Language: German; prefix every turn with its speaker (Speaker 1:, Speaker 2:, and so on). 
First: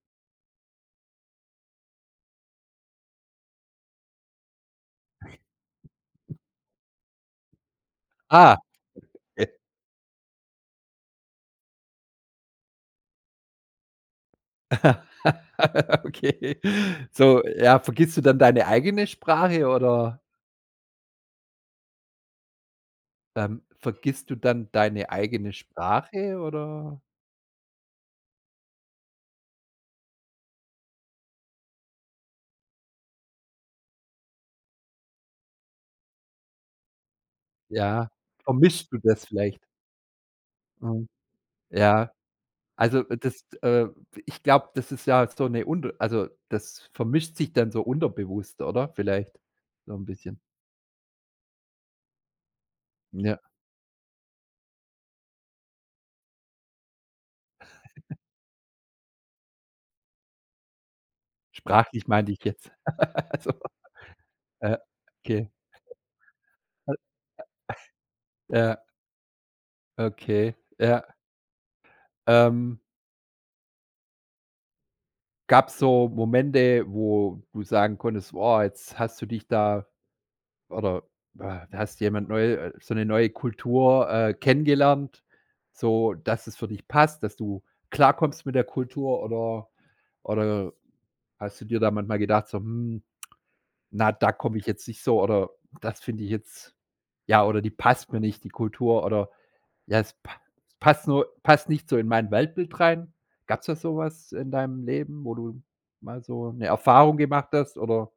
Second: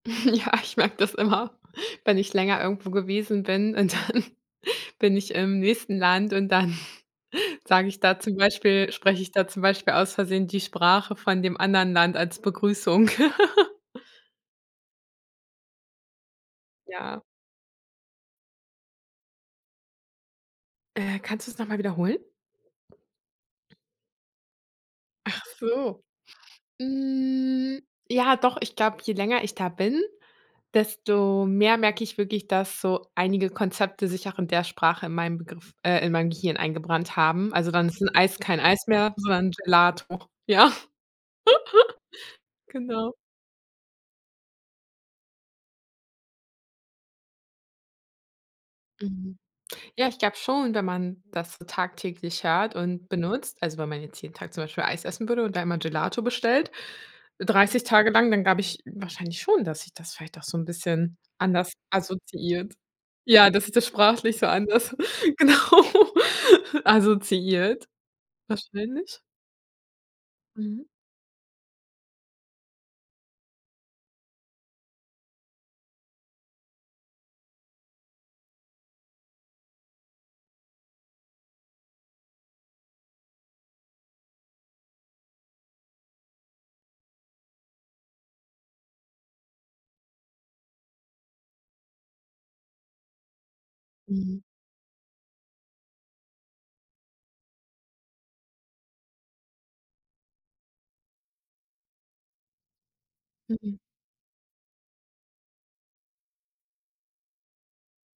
Speaker 1: Ja, ich merke das immer, wenn ich länger irgendwo gewesen bin und dann bin ich im nächsten Land und dann sage ich da zum
Speaker 2: Ah.
Speaker 1: Beispiel spreche ich da
Speaker 2: Okay.
Speaker 1: zum Beispiel, aus Versehen die Sprache von dem anderen Land als Begrüßung.
Speaker 2: Okay.
Speaker 1: Ja.
Speaker 2: So, ja, vergisst du dann deine eigene Sprache oder?
Speaker 1: Äh, kannst du's noch mal wiederholen?
Speaker 2: Ähm, vergisst du dann deine
Speaker 1: Ach
Speaker 2: eigene
Speaker 1: so.
Speaker 2: Sprache oder
Speaker 1: Hm, ja doch, ich glaube, je länger ich da bin, desto mehr merke ich wirklich, dass so einige Konzepte sich auch in der Sprache in meinem Begriff äh, in mein Gehirn eingebrannt haben. Also, dann ist 'n
Speaker 2: Ja,
Speaker 1: Eis kein Eis
Speaker 2: vermischst du
Speaker 1: mehr,
Speaker 2: das
Speaker 1: sondern
Speaker 2: vielleicht?
Speaker 1: Gelato. Ja.
Speaker 2: Mhm. Ja. Also,
Speaker 1: Genau.
Speaker 2: dass t äh, ich glaube, das ist ja so 'ne unter also, das vermischt sich dann so unterbewusst, oder? Vielleicht,
Speaker 1: Mhm.
Speaker 2: so 'n
Speaker 1: Ja, ich glaube
Speaker 2: bisschen.
Speaker 1: schon, wenn man das so tagtäglich hört und
Speaker 2: Ja.
Speaker 1: benutzt, also wenn man jetzt jeden Tag zum Beispiel Eis essen würde und da einmal Gelato bestellt. 30 Tage lang, dann glaube ich wahrscheinlich schon, dass sich das vielleicht auch so 'n bisschen anders
Speaker 2: Sprachlich meinte ich jetzt
Speaker 1: assoziiert. Ja,
Speaker 2: also.
Speaker 1: dass sich das sprachlich so
Speaker 2: Äh,
Speaker 1: anders,
Speaker 2: okay.
Speaker 1: genau
Speaker 2: [unintelligible]
Speaker 1: assoziiert
Speaker 2: Ja.
Speaker 1: wahrscheinlich.
Speaker 2: Okay,
Speaker 1: Mhm.
Speaker 2: ja. Ähm Gab's so Momente, wo du sagen konntest: Woah, jetzt hast du dich da oder we hast jemand neu so 'ne neue Kultur, äh, kennengelernt? So, dass es für dich passt, dass du klarkommst mit der Kultur oder oder hast du dir da manchmal gedacht so: „Mhm, na, da
Speaker 1: Mhm.
Speaker 2: komme ich jetzt nicht so“ oder: „Das finde ich jetzt“ ja oder: „Die passt mir nicht, die Kultur“ oder, ja: „Es pa passt nur passt nicht so in mein Weltbild rein.“ Gab's da
Speaker 1: Mhm.
Speaker 2: sowas in deinem Leben, wo du mal so 'ne Erfahrung gemacht hast oder